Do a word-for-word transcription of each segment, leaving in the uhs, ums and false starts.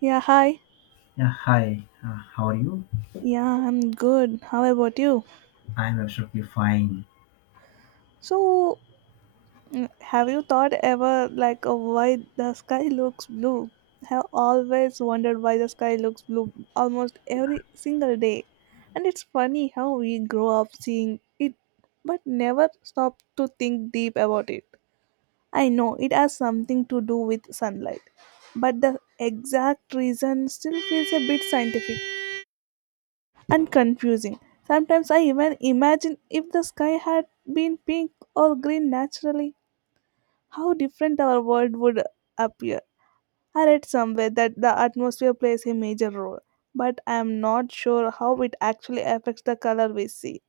Yeah, hi. Yeah, hi. Uh, how are you? Yeah, I'm good. How about you? I'm absolutely fine. So, mm, have you thought ever like of why the sky looks blue? Have always wondered why the sky looks blue almost every single day. And it's funny how we grow up seeing it but never stop to think deep about it. I know it has something to do with sunlight, but the exact reason still feels a bit scientific and confusing. Sometimes I even imagine if the sky had been pink or green naturally, how different our world would appear. I read somewhere that the atmosphere plays a major role, but I am not sure how it actually affects the color we see.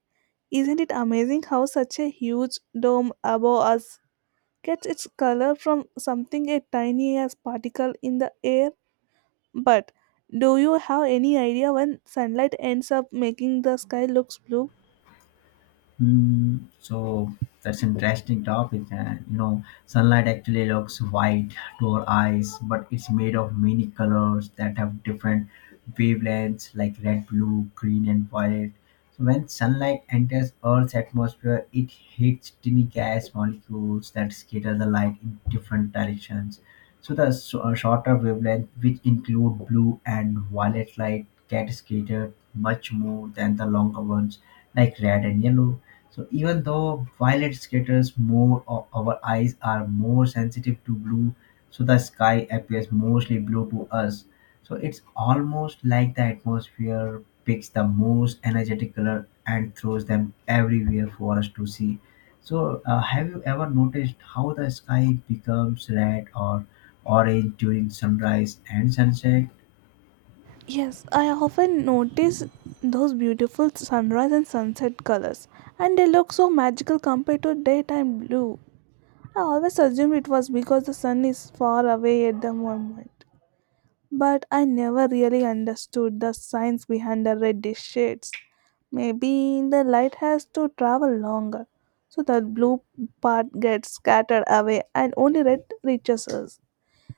Isn't it amazing how such a huge dome above us gets its color from something as tiny as particle in the air? But do you have any idea when sunlight ends up making the sky looks blue? Hmm. so that's interesting topic, and you know sunlight actually looks white to our eyes, but it's made of many colors that have different wavelengths like red, blue, green, and violet. So when sunlight enters earth's atmosphere, it hits tiny gas molecules that scatter the light in different directions. So the s- uh, shorter wavelength which include blue and violet light get scattered much more than the longer ones like red and yellow. So even though violet scatters more, o- our eyes are more sensitive to blue, so the sky appears mostly blue to us. So it's almost like the atmosphere picks the most energetic color and throws them everywhere for us to see. So uh, have you ever noticed how the sky becomes red or orange during sunrise and sunset? Yes, I often notice those beautiful sunrise and sunset colors, and they look so magical compared to daytime blue. I always assumed it was because the sun is far away at the moment, but I never really understood the science behind the reddish shades. Maybe the light has to travel longer, so the blue part gets scattered away and only red reaches us.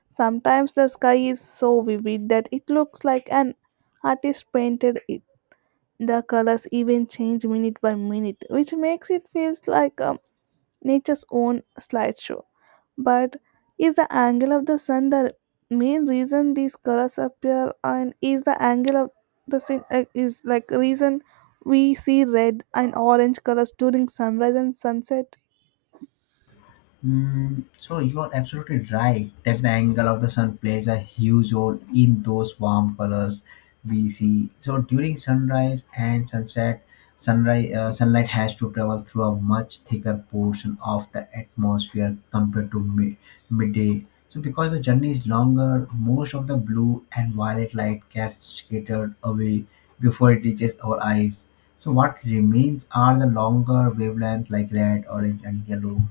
Sometimes the sky is so vivid that it looks like an artist painted it. The colors even change minute by minute, which makes it feel like um, nature's own slideshow. But is the angle of the sun the main reason these colors appear, and is the angle of the sun uh, is like reason we see red and orange colors during sunrise and sunset? Mm, so you are absolutely right that the angle of the sun plays a huge role in those warm colors we see. So during sunrise and sunset, sunrise uh, sunlight has to travel through a much thicker portion of the atmosphere compared to mid- midday. So because the journey is longer, most of the blue and violet light gets scattered away before it reaches our eyes. So what remains are the longer wavelengths like red, orange, and yellow,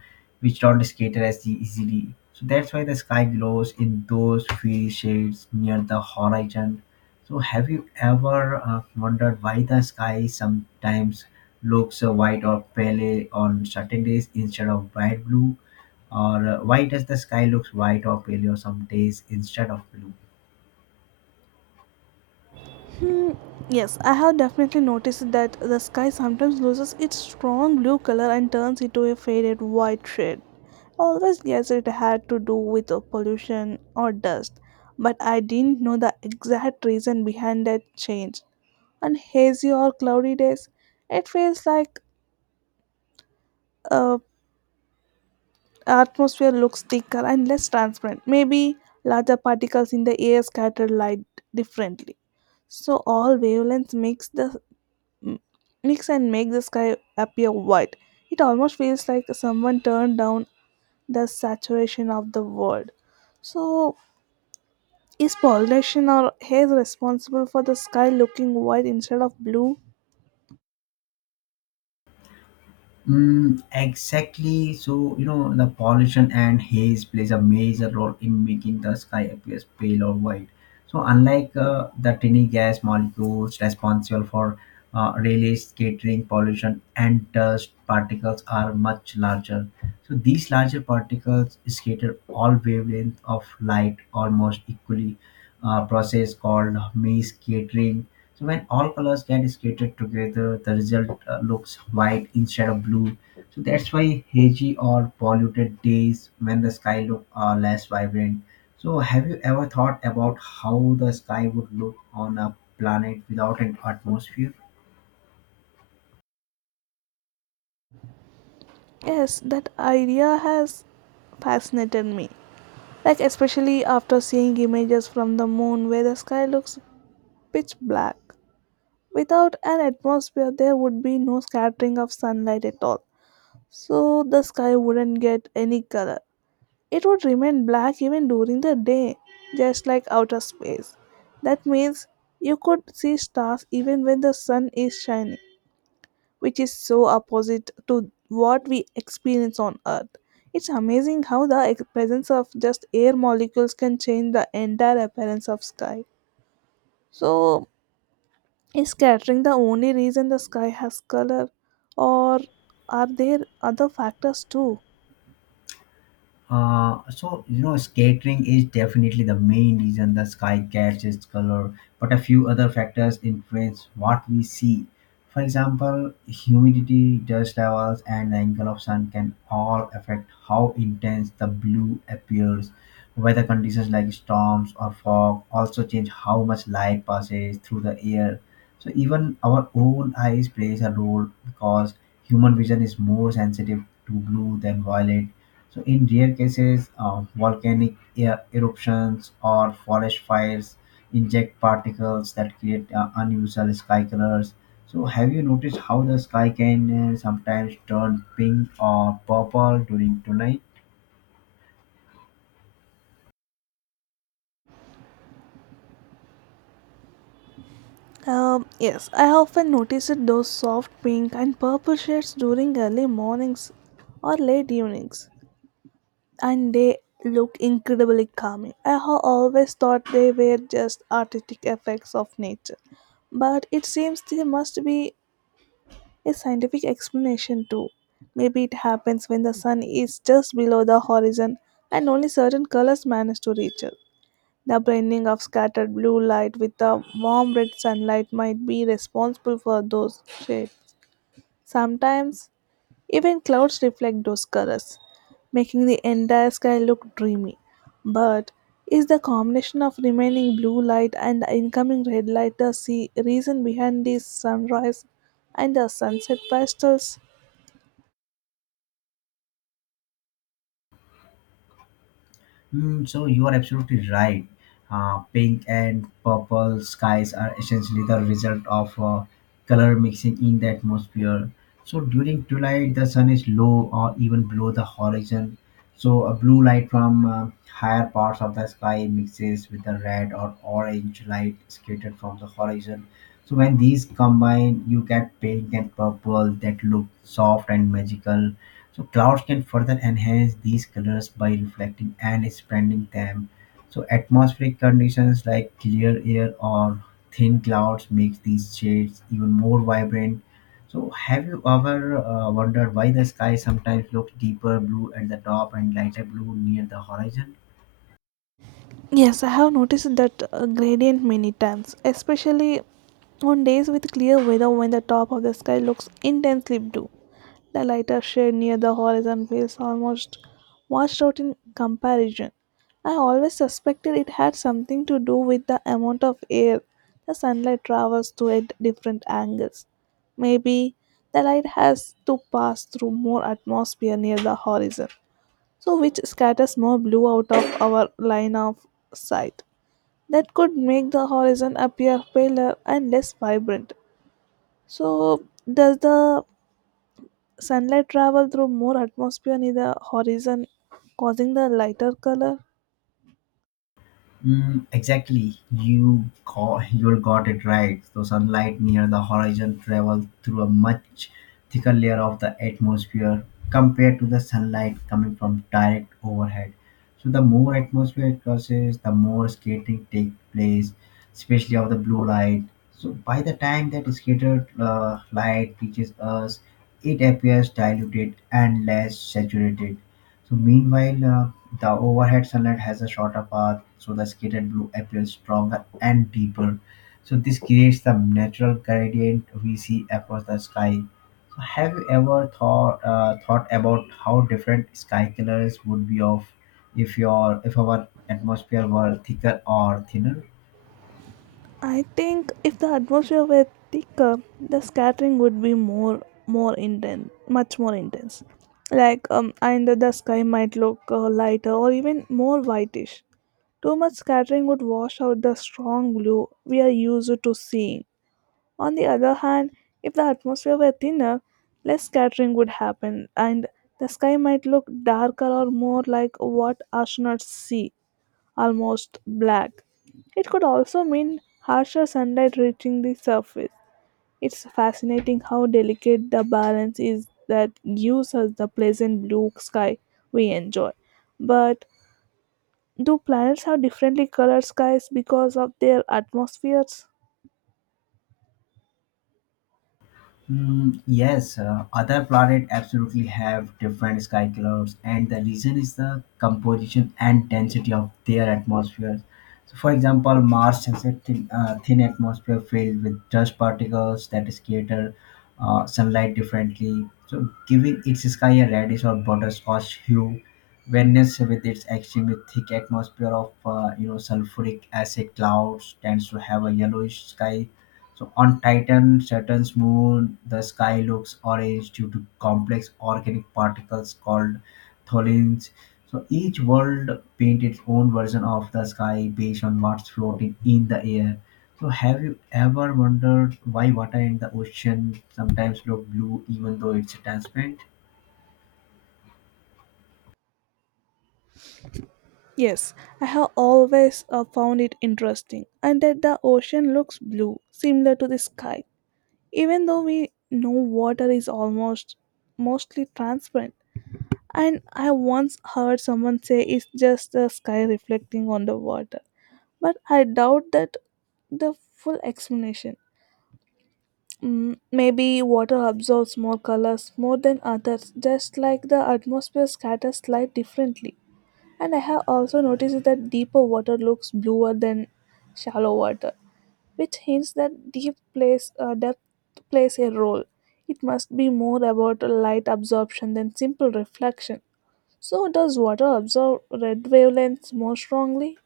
which don't scatter as easily. So that's why the sky glows in those fiery shades near the horizon. So have you ever uh, wondered why the sky sometimes looks uh, white or pale on certain days instead of bright blue? Or uh, why does the sky looks white or pale on some days instead of blue? Hmm, yes, I have definitely noticed that the sky sometimes loses its strong blue color and turns into a faded white shade. Always guess it had to do with uh, pollution or dust, but I didn't know the exact reason behind that change. On hazy or cloudy days, it feels like uh, atmosphere looks thicker and less transparent. Maybe larger particles in the air scatter light differently so all wavelengths makes the m- mix and make the sky appear white. It almost feels like someone turned down the saturation of the world. So, is pollination or haze responsible for the sky looking white instead of blue? Mm, exactly. So, you know, the pollution and haze plays a major role in making the sky appears pale or white. So, unlike uh, the tiny gas molecules responsible for uh, relay scattering, pollution and dust particles are much larger. So, these larger particles scatter all wavelengths of light almost equally, a process called mass scattering. So when all colors get skated together, the result uh, looks white instead of blue. So that's why hazy or polluted days when the sky look uh, less vibrant. So have you ever thought about how the sky would look on a planet without an atmosphere? Yes, that idea has fascinated me. Like, especially after seeing images from the moon where the sky looks pitch black. Without an atmosphere, there would be no scattering of sunlight at all, so the sky wouldn't get any color. It would remain black even during the day, just like outer space. That means you could see stars even when the sun is shining, which is so opposite to what we experience on Earth. It's amazing how the ex- presence of just air molecules can change the entire appearance of sky. So, is scattering the only reason the sky has color, or are there other factors too? Uh, so you know scattering is definitely the main reason the sky catches its color, but a few other factors influence what we see. For example, humidity, dust levels, and the angle of sun can all affect how intense the blue appears. Weather conditions like storms or fog also change how much light passes through the air. So even our own eyes plays a role because human vision is more sensitive to blue than violet. So in rare cases, uh, volcanic e- eruptions or forest fires inject particles that create uh, unusual sky colors. So have you noticed how the sky can uh, sometimes turn pink or purple during twilight? Um, yes, I often noticed those soft pink and purple shades during early mornings or late evenings, and they look incredibly calming. I ha- always thought they were just artistic effects of nature, but it seems there must be a scientific explanation too. Maybe it happens when the sun is just below the horizon and only certain colors manage to reach us. The blending of scattered blue light with the warm red sunlight might be responsible for those shades. Sometimes, even clouds reflect those colors, making the entire sky look dreamy. But is the combination of remaining blue light and the incoming red light the se- reason behind these sunrise and the sunset pastels? Mm, so you are absolutely right. Uh, pink and purple skies are essentially the result of uh, color mixing in the atmosphere. So during twilight, the sun is low or even below the horizon. So a blue light from uh, higher parts of the sky mixes with the red or orange light scattered from the horizon. So when these combine, you get pink and purple that look soft and magical. So clouds can further enhance these colors by reflecting and expanding them. So atmospheric conditions like clear air or thin clouds makes these shades even more vibrant. So have you ever uh, wondered why the sky sometimes looks deeper blue at the top and lighter blue near the horizon? Yes, I have noticed that uh, gradient many times, especially on days with clear weather when the top of the sky looks intensely blue. The lighter shade near the horizon feels almost washed out in comparison. I always suspected it had something to do with the amount of air the sunlight travels through at different angles. Maybe the light has to pass through more atmosphere near the horizon so which scatters more blue out of our line of sight. That could make the horizon appear paler and less vibrant. So, does the sunlight travel through more atmosphere near the horizon, causing the lighter color? Mm, exactly. You got, you got it right. So sunlight near the horizon travels through a much thicker layer of the atmosphere compared to the sunlight coming from direct overhead. So the more atmosphere it crosses, the more scattering takes place, especially of the blue light. So by the time that scattered uh, light reaches us, it appears diluted and less saturated. So meanwhile, uh, the overhead sunlight has a shorter path, so the skated blue appears stronger and deeper. So this creates the natural gradient we see across the sky. So have you ever thought uh, thought about how different sky colors would be of if your if our atmosphere were thicker or thinner? I think if the atmosphere were thicker, the scattering would be more, more intense, much more intense. Like, um, and the sky might look uh, lighter or even more whitish. Too much scattering would wash out the strong blue we are used to seeing. On the other hand, if the atmosphere were thinner, less scattering would happen and the sky might look darker or more like what astronauts see, almost black. It could also mean harsher sunlight reaching the surface. It's fascinating how delicate the balance is that gives us the pleasant blue sky we enjoy. But do planets have differently colored skies because of their atmospheres? Mm, yes, uh, other planets absolutely have different sky colors, and the reason is the composition and density of their atmospheres. So, for example, Mars has a thin, uh, thin atmosphere filled with dust particles that scatter uh, sunlight differently, so giving its sky a reddish or butterscotch hue. Venus, with its extremely thick atmosphere of uh, you know sulfuric acid clouds, tends to have a yellowish sky. So on Titan, Saturn's moon, the sky looks orange due to complex organic particles called tholins. So each world paints its own version of the sky based on what's floating in the air. So have you ever wondered why water in the ocean sometimes look blue even though it's transparent? Yes, I have always uh, found it interesting, and that the ocean looks blue, similar to the sky, even though we know water is almost mostly transparent. And I once heard someone say it's just the sky reflecting on the water, but I doubt that the full explanation. Mm, maybe water absorbs more colors more than others, just like the atmosphere scatters light differently. And I have also noticed that deeper water looks bluer than shallow water, which hints that deep plays uh, depth plays a role. It must be more about light absorption than simple reflection. So, does water absorb red wavelengths more strongly?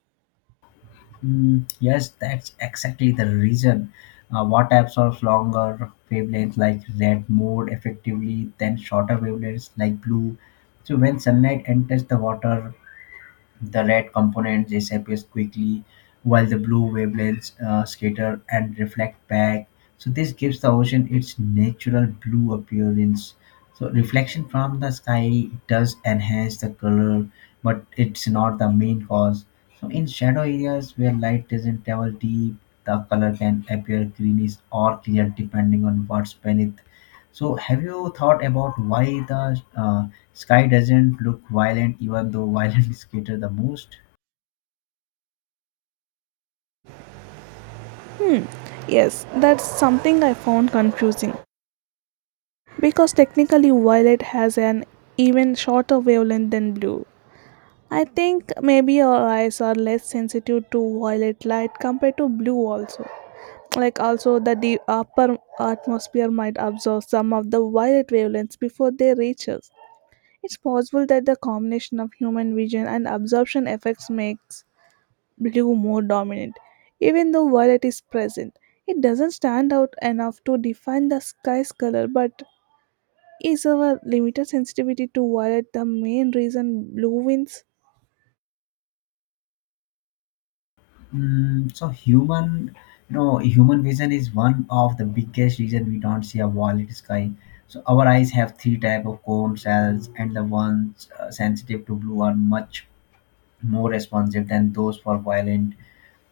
Mm, yes, that's exactly the reason. Uh, what absorbs longer wavelengths like red more effectively than shorter wavelengths like blue? So when sunlight enters the water, the red component disappears quickly, while the blue wavelengths uh, scatter and reflect back. So this gives the ocean its natural blue appearance. So reflection from the sky does enhance the color, but it's not the main cause. So in shadow areas where light doesn't travel deep, the color can appear greenish or clear depending on what's beneath. So, have you thought about why the uh, sky doesn't look violent, even though violent is created the most? Hmm, yes, that's something I found confusing, because technically violet has an even shorter wavelength than blue. I think maybe our eyes are less sensitive to violet light compared to blue also. Like also that the upper atmosphere might absorb some of the violet wavelengths before they reach us. It's possible that the combination of human vision and absorption effects makes blue more dominant. Even though violet is present, it doesn't stand out enough to define the sky's color, but is our limited sensitivity to violet the main reason blue wins? Mm, so, human, you know, human vision is one of the biggest reason we don't see a violent sky. So, our eyes have three type of cone cells, and the ones uh, sensitive to blue are much more responsive than those for violet.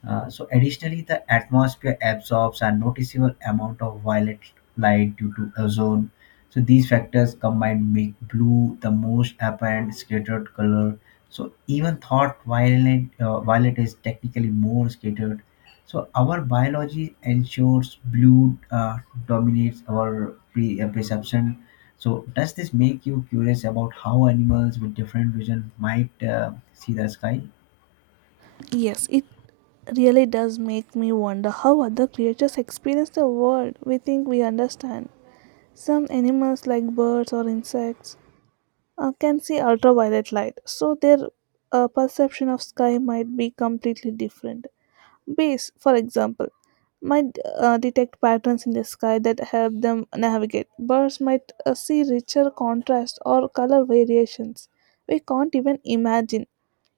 Uh, so additionally, the atmosphere absorbs a noticeable amount of violet light due to ozone. So these factors combined make blue the most apparent scattered color. So even thought violet, uh, violet is technically more scattered. So our biology ensures blue uh, dominates our pre- uh, perception. So does this make you curious about how animals with different vision might uh, see the sky? Yes, it really does make me wonder how other creatures experience the world we think we understand. Some animals, like birds or insects, uh, can see ultraviolet light, so their uh, perception of sky might be completely different. Bays, for example, might uh, detect patterns in the sky that help them navigate. Birds might uh, see richer contrast or color variations we can't even imagine.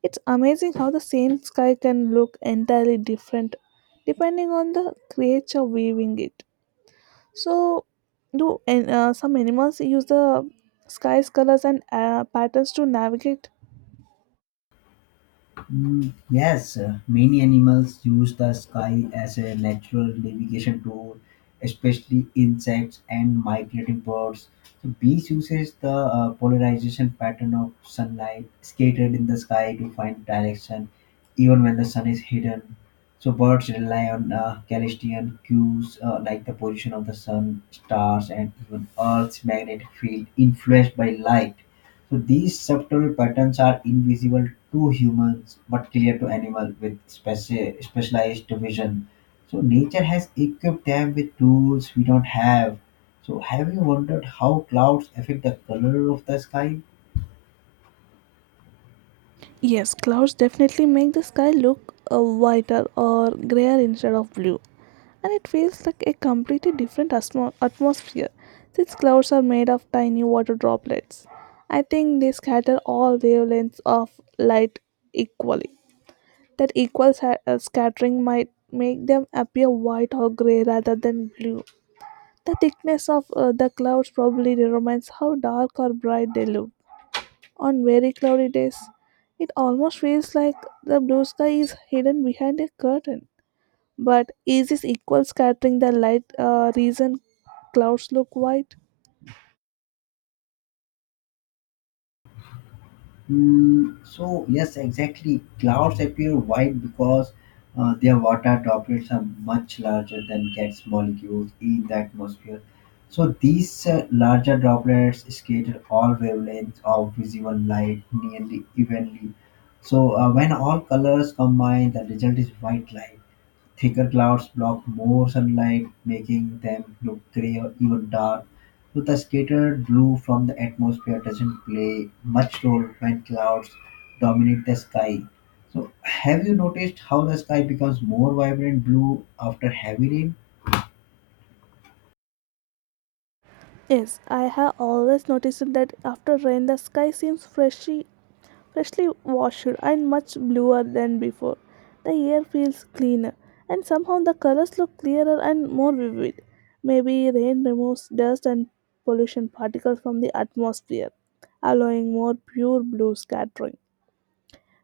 It's amazing how the same sky can look entirely different depending on the creature viewing it. So, do an- uh, some animals use the sky's colors and uh, patterns to navigate? Mm, yes, uh, many animals use the sky as a natural navigation tool, especially insects and migrating birds. So bees uses the uh, polarization pattern of sunlight scattered in the sky to find direction, even when the sun is hidden. So birds rely on uh, celestial cues uh, like the position of the sun, stars, and even Earth's magnetic field influenced by light. So these subtle patterns are invisible to humans but clear to animals with speci- specialized vision. So nature has equipped them with tools we don't have. So have you wondered how clouds affect the color of the sky? Yes, clouds definitely make the sky look uh, whiter or grayer instead of blue, and it feels like a completely different atmo- atmosphere since clouds are made of tiny water droplets. I think they scatter all wavelengths of light equally. That equal sa- uh, scattering might make them appear white or gray rather than blue. The thickness of uh, the clouds probably determines how dark or bright they look on very cloudy days. It almost feels like the blue sky is hidden behind a curtain. But is this equal scattering the light uh, reason clouds look white? Mm, so yes, exactly. Clouds appear white because uh, their water droplets are much larger than gas molecules in the atmosphere. So these uh, larger droplets scatter all wavelengths of visible light nearly evenly. So uh, when all colors combine, the result is white light. Thicker clouds block more sunlight, making them look grey or even dark. So the scattered blue from the atmosphere doesn't play much role when clouds dominate the sky. So have you noticed how the sky becomes more vibrant blue after heavy rain? Yes, I have always noticed that after rain the sky seems freshy freshly washed and much bluer than before. The air feels cleaner, and somehow the colors look clearer and more vivid. Maybe rain removes dust and pollution particles from the atmosphere, allowing more pure blue scattering.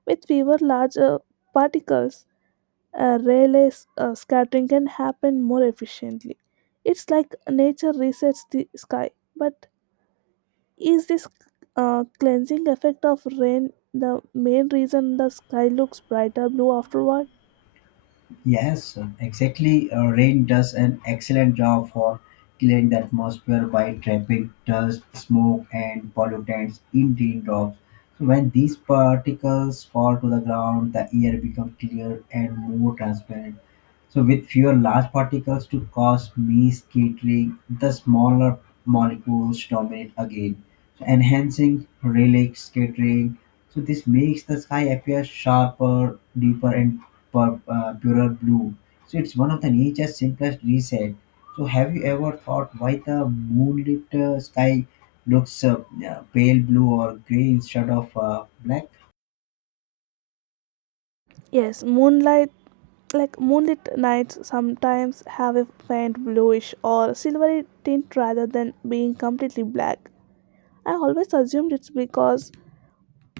With fewer larger particles, uh, Rayleigh's uh, scattering can happen more efficiently. It's like nature resets the sky, but is this uh, cleansing effect of rain the main reason the sky looks brighter blue afterward? Yes, exactly. Uh, rain does an excellent job for clearing the atmosphere by trapping dust, smoke, and pollutants in raindrops. So when these particles fall to the ground, the air becomes clear and more transparent. So with fewer large particles to cause mist scattering, the smaller molecules dominate again, enhancing relic scattering. So this makes the sky appear sharper, deeper, and pur- uh, purer blue. So it's one of the nature's simplest reset. So have you ever thought why the moonlit uh, sky looks uh, uh, pale blue or gray instead of uh, black? Yes, moonlight like moonlit nights sometimes have a faint bluish or silvery tint rather than being completely black. I always assumed it's because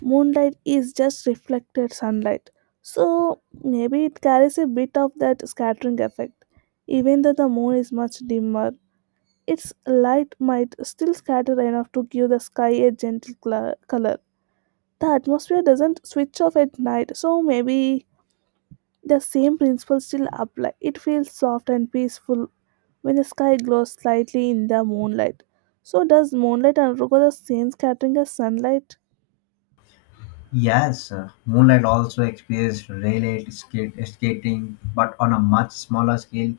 moonlight is just reflected sunlight. So maybe it carries a bit of that scattering effect, even though the moon is much dimmer. Its light might still scatter enough to give the sky a gentle cla- color. The atmosphere doesn't switch off at night, so maybe the same principles still apply. It feels soft and peaceful when the sky glows slightly in the moonlight. So, does moonlight undergo the same scattering as sunlight? Yes, uh, Moonlight also experienced relay skate, skating, but on a much smaller scale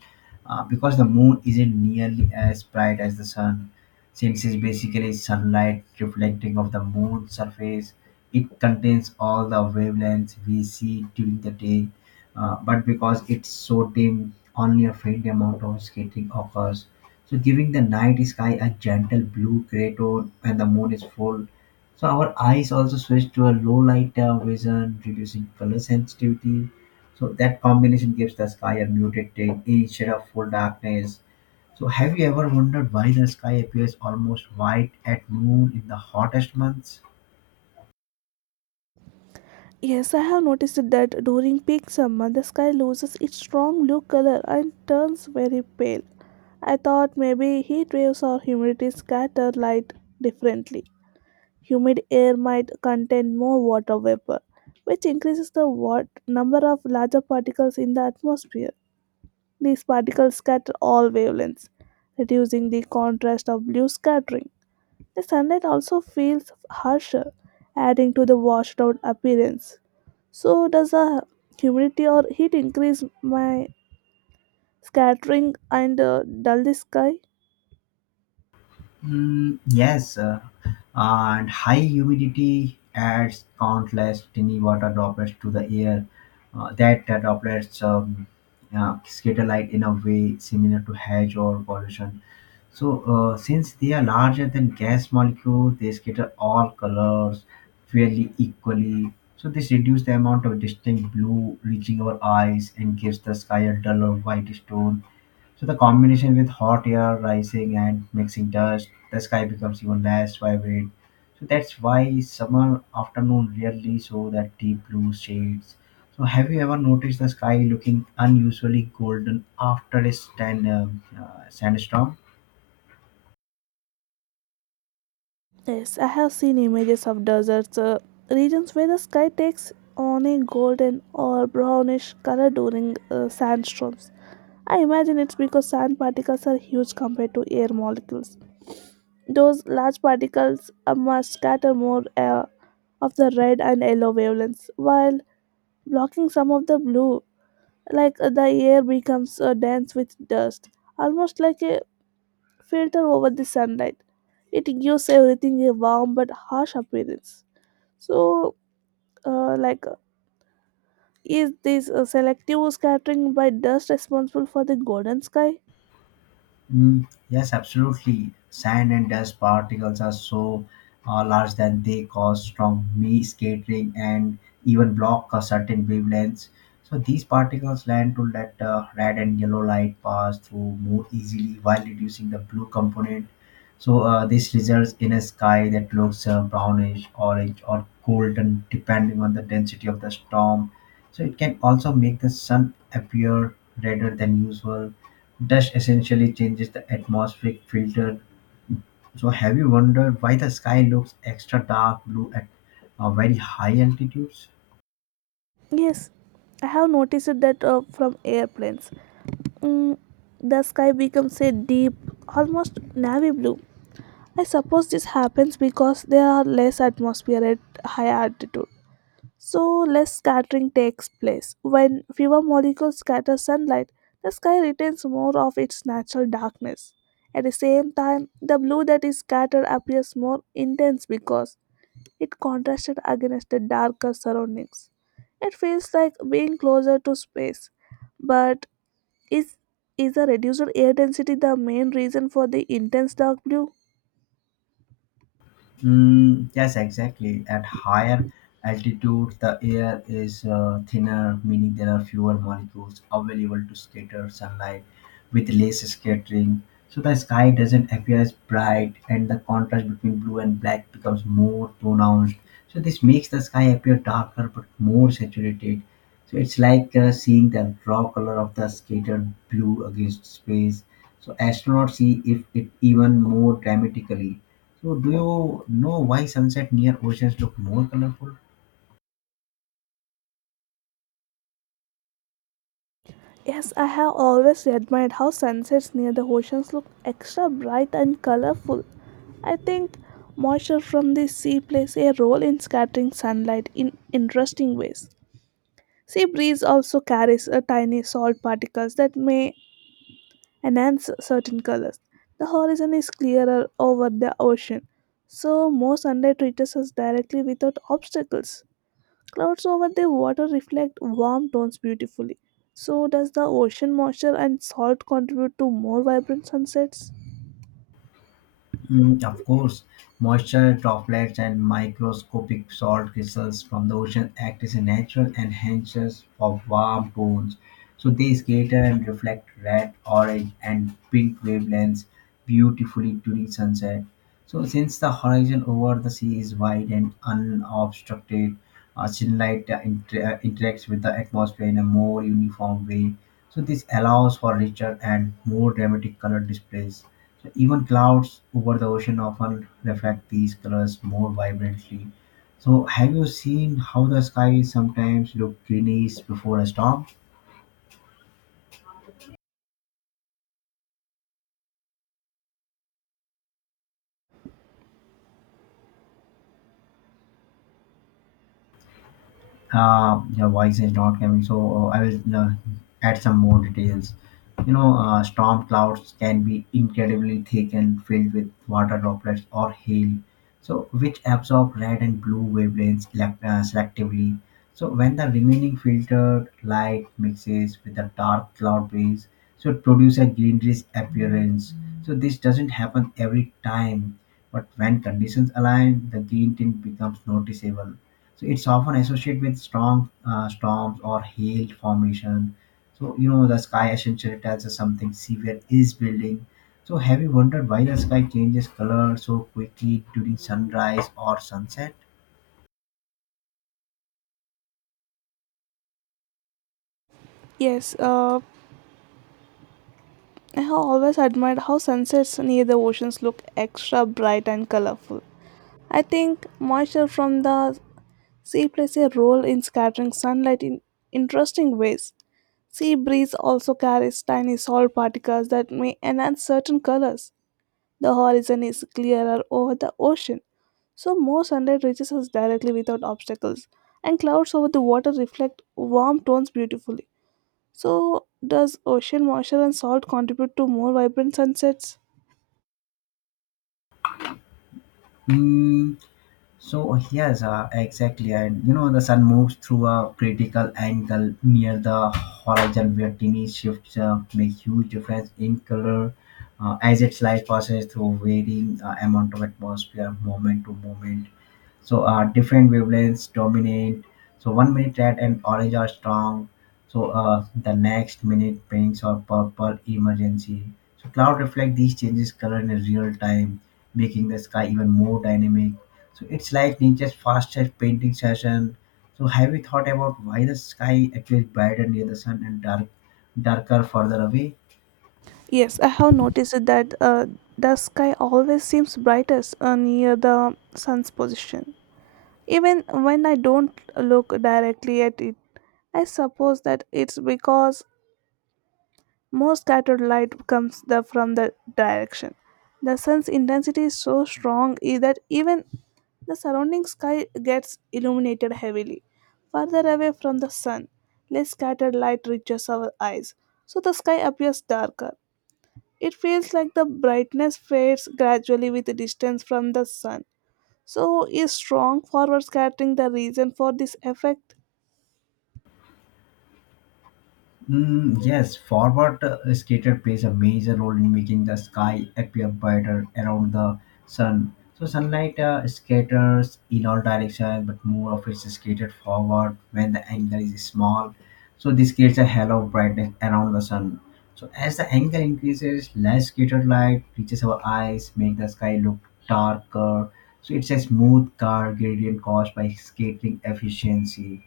uh, because the moon isn't nearly as bright as the sun. Since it's basically sunlight reflecting off the moon's surface, it contains all the wavelengths we see during the day. Uh, but because it's so dim, only a faint amount of skating occurs. So, giving the night sky a gentle blue gray tone when the moon is full. So our eyes also switch to a low light uh, vision, reducing color sensitivity. So that combination gives the sky a muted tint instead of full darkness. So have you ever wondered why the sky appears almost white at noon in the hottest months? Yes, I have noticed that during peak summer, the sky loses its strong blue color and turns very pale. I thought maybe heat waves or humidity scatter light differently. Humid air might contain more water vapor, which increases the wat- number of larger particles in the atmosphere. These particles scatter all wavelengths, reducing the contrast of blue scattering. The sunlight also feels harsher, adding to the washed out appearance. So does the humidity or heat increase my scattering and uh, dull the sky? Mm, yes, uh, and high humidity adds countless tiny water droplets to the air. Uh, that uh, droplets um, uh, scatter light in a way similar to hedge or pollution. So, uh, since they are larger than gas molecules, they scatter all colors fairly equally. So, this reduces the amount of distinct blue reaching our eyes and gives the sky a duller whitish tone. So the combination with hot air rising and mixing dust, the sky becomes even less vibrant. So that's why summer afternoon rarely show that deep blue shades. So have you ever noticed the sky looking unusually golden after a stand, uh, uh, sandstorm? Yes, I have seen images of deserts, uh, regions where the sky takes on a golden or brownish color during uh, sandstorms. I imagine it's because sand particles are huge compared to air molecules. Those large particles uh, must scatter more uh, of the red and yellow wavelengths while blocking some of the blue like uh, the air becomes uh, dense with dust, almost like a filter over the sunlight. It gives everything a warm but harsh appearance. So, uh, like, uh, is this uh, selective scattering by dust responsible for the golden sky? Mm, yes, absolutely. Sand and dust particles are so uh, large that they cause strong me scattering and even block a certain wavelengths. So these particles land to let uh, red and yellow light pass through more easily while reducing the blue component. So uh, this results in a sky that looks uh, brownish, orange, or golden, depending on the density of the storm. So it can also make the sun appear redder than usual. Dust essentially changes the atmospheric filter. So, have you wondered why the sky looks extra dark blue at uh, very high altitudes? Yes, I have noticed that uh, from airplanes. Mm, the sky becomes a deep, almost navy blue. I suppose this happens because there are less atmosphere at high altitude. So less scattering takes place. When fewer molecules scatter sunlight, the sky retains more of its natural darkness. At the same time, the blue that is scattered appears more intense because it contrasted against the darker surroundings. It feels like being closer to space. But is is the reduced air density the main reason for the intense dark blue? Mm, yes, exactly. At higher altitude, the air is uh, thinner, meaning there are fewer molecules available to scatter sunlight with less scattering. So the sky doesn't appear as bright, and the contrast between blue and black becomes more pronounced. So this makes the sky appear darker but more saturated. So it's like uh, seeing the raw color of the scattered blue against space. So astronauts see if it even more dramatically. So do you know why sunset near oceans look more colorful? Yes, I have always admired how sunsets near the oceans look extra bright and colorful. I think moisture from the sea plays a role in scattering sunlight in interesting ways. Sea breeze also carries a tiny salt particles that may enhance certain colors. The horizon is clearer over the ocean, so more sunlight reaches us directly without obstacles. Clouds over the water reflect warm tones beautifully. So does the ocean moisture and salt contribute to more vibrant sunsets? Mm, of course, moisture droplets and microscopic salt crystals from the ocean act as a natural enhancers for warm tones. So they scatter and reflect red, orange, and pink wavelengths beautifully during sunset. So since the horizon over the sea is wide and unobstructed, uh, sunlight uh, inter- uh, interacts with the atmosphere in a more uniform way. So this allows for richer and more dramatic color displays, even clouds over the ocean often reflect these colors more vibrantly. So, have you seen how the sky sometimes looks greenish before a storm? Uh, your voice is not coming, so uh, I will uh, add some more details. You know, uh, storm clouds can be incredibly thick and filled with water droplets or hail, so which absorb red and blue wavelengths elect- uh, selectively. So when the remaining filtered light mixes with the dark cloud base, so it produce a greenish appearance. So this doesn't happen every time, but when conditions align, the green tint becomes noticeable. So it's often associated with strong uh, storms or hail formation. So you know the sky essentially tells us something severe is building. So have you wondered why the sky changes color so quickly during sunrise or sunset? Yes, uh, I have always admired how sunsets near the oceans look extra bright and colorful. I think moisture from the sea plays a role in scattering sunlight in interesting ways. Sea breeze also carries tiny salt particles that may enhance certain colors. The horizon is clearer over the ocean, so more sunlight reaches us directly without obstacles and clouds over the water reflect warm tones beautifully. So does ocean moisture and salt contribute to more vibrant sunsets? Mm, so yes, uh, exactly, and you know the sun moves through a critical angle near the horizon where tiny shifts uh, make huge difference in color uh, as its light passes through varying uh, amount of atmosphere moment to moment. So uh, different wavelengths dominate. So one minute red and orange are strong, so uh, the next minute pinks or purple emergency. So cloud reflect these changes color in real time, making the sky even more dynamic. So it's like nature's fastest painting session. So have you thought about why the sky appears brighter near the sun and dark darker further away? Yes, I have noticed that uh, the sky always seems brightest uh, near the sun's position even when I don't look directly at it. I suppose that it's because more scattered light comes the, from the direction. The sun's intensity is so strong i- that even the surrounding sky gets illuminated heavily. Further away from the sun, less scattered light reaches our eyes, so the sky appears darker. It feels like the brightness fades gradually with the distance from the sun. So, is strong forward scattering the reason for this effect? Mm, yes, forward uh, skater plays a major role in making the sky appear brighter around the sun. So sunlight uh, scatters in all directions, but more of it is skated forward when the angle is small. So this creates a halo of brightness around the sun. So as the angle increases, less scattered light reaches our eyes, make the sky look darker. So it's a smooth car gradient caused by skating efficiency.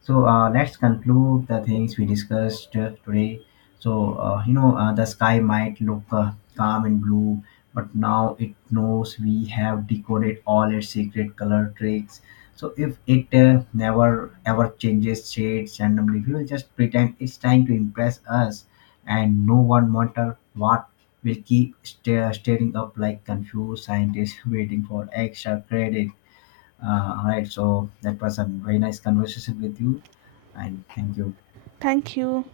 So uh, let's conclude the things we discussed uh, today. So uh, you know uh, the sky might look uh, calm and blue, but now it knows we have decoded all its secret color tricks. So if it uh, never ever changes shades randomly, we will just pretend it's trying to impress us, and no one matter what will keep sta- staring up like confused scientists waiting for extra credit. Uh, all right, so that was a very nice conversation with you, and thank you. Thank you.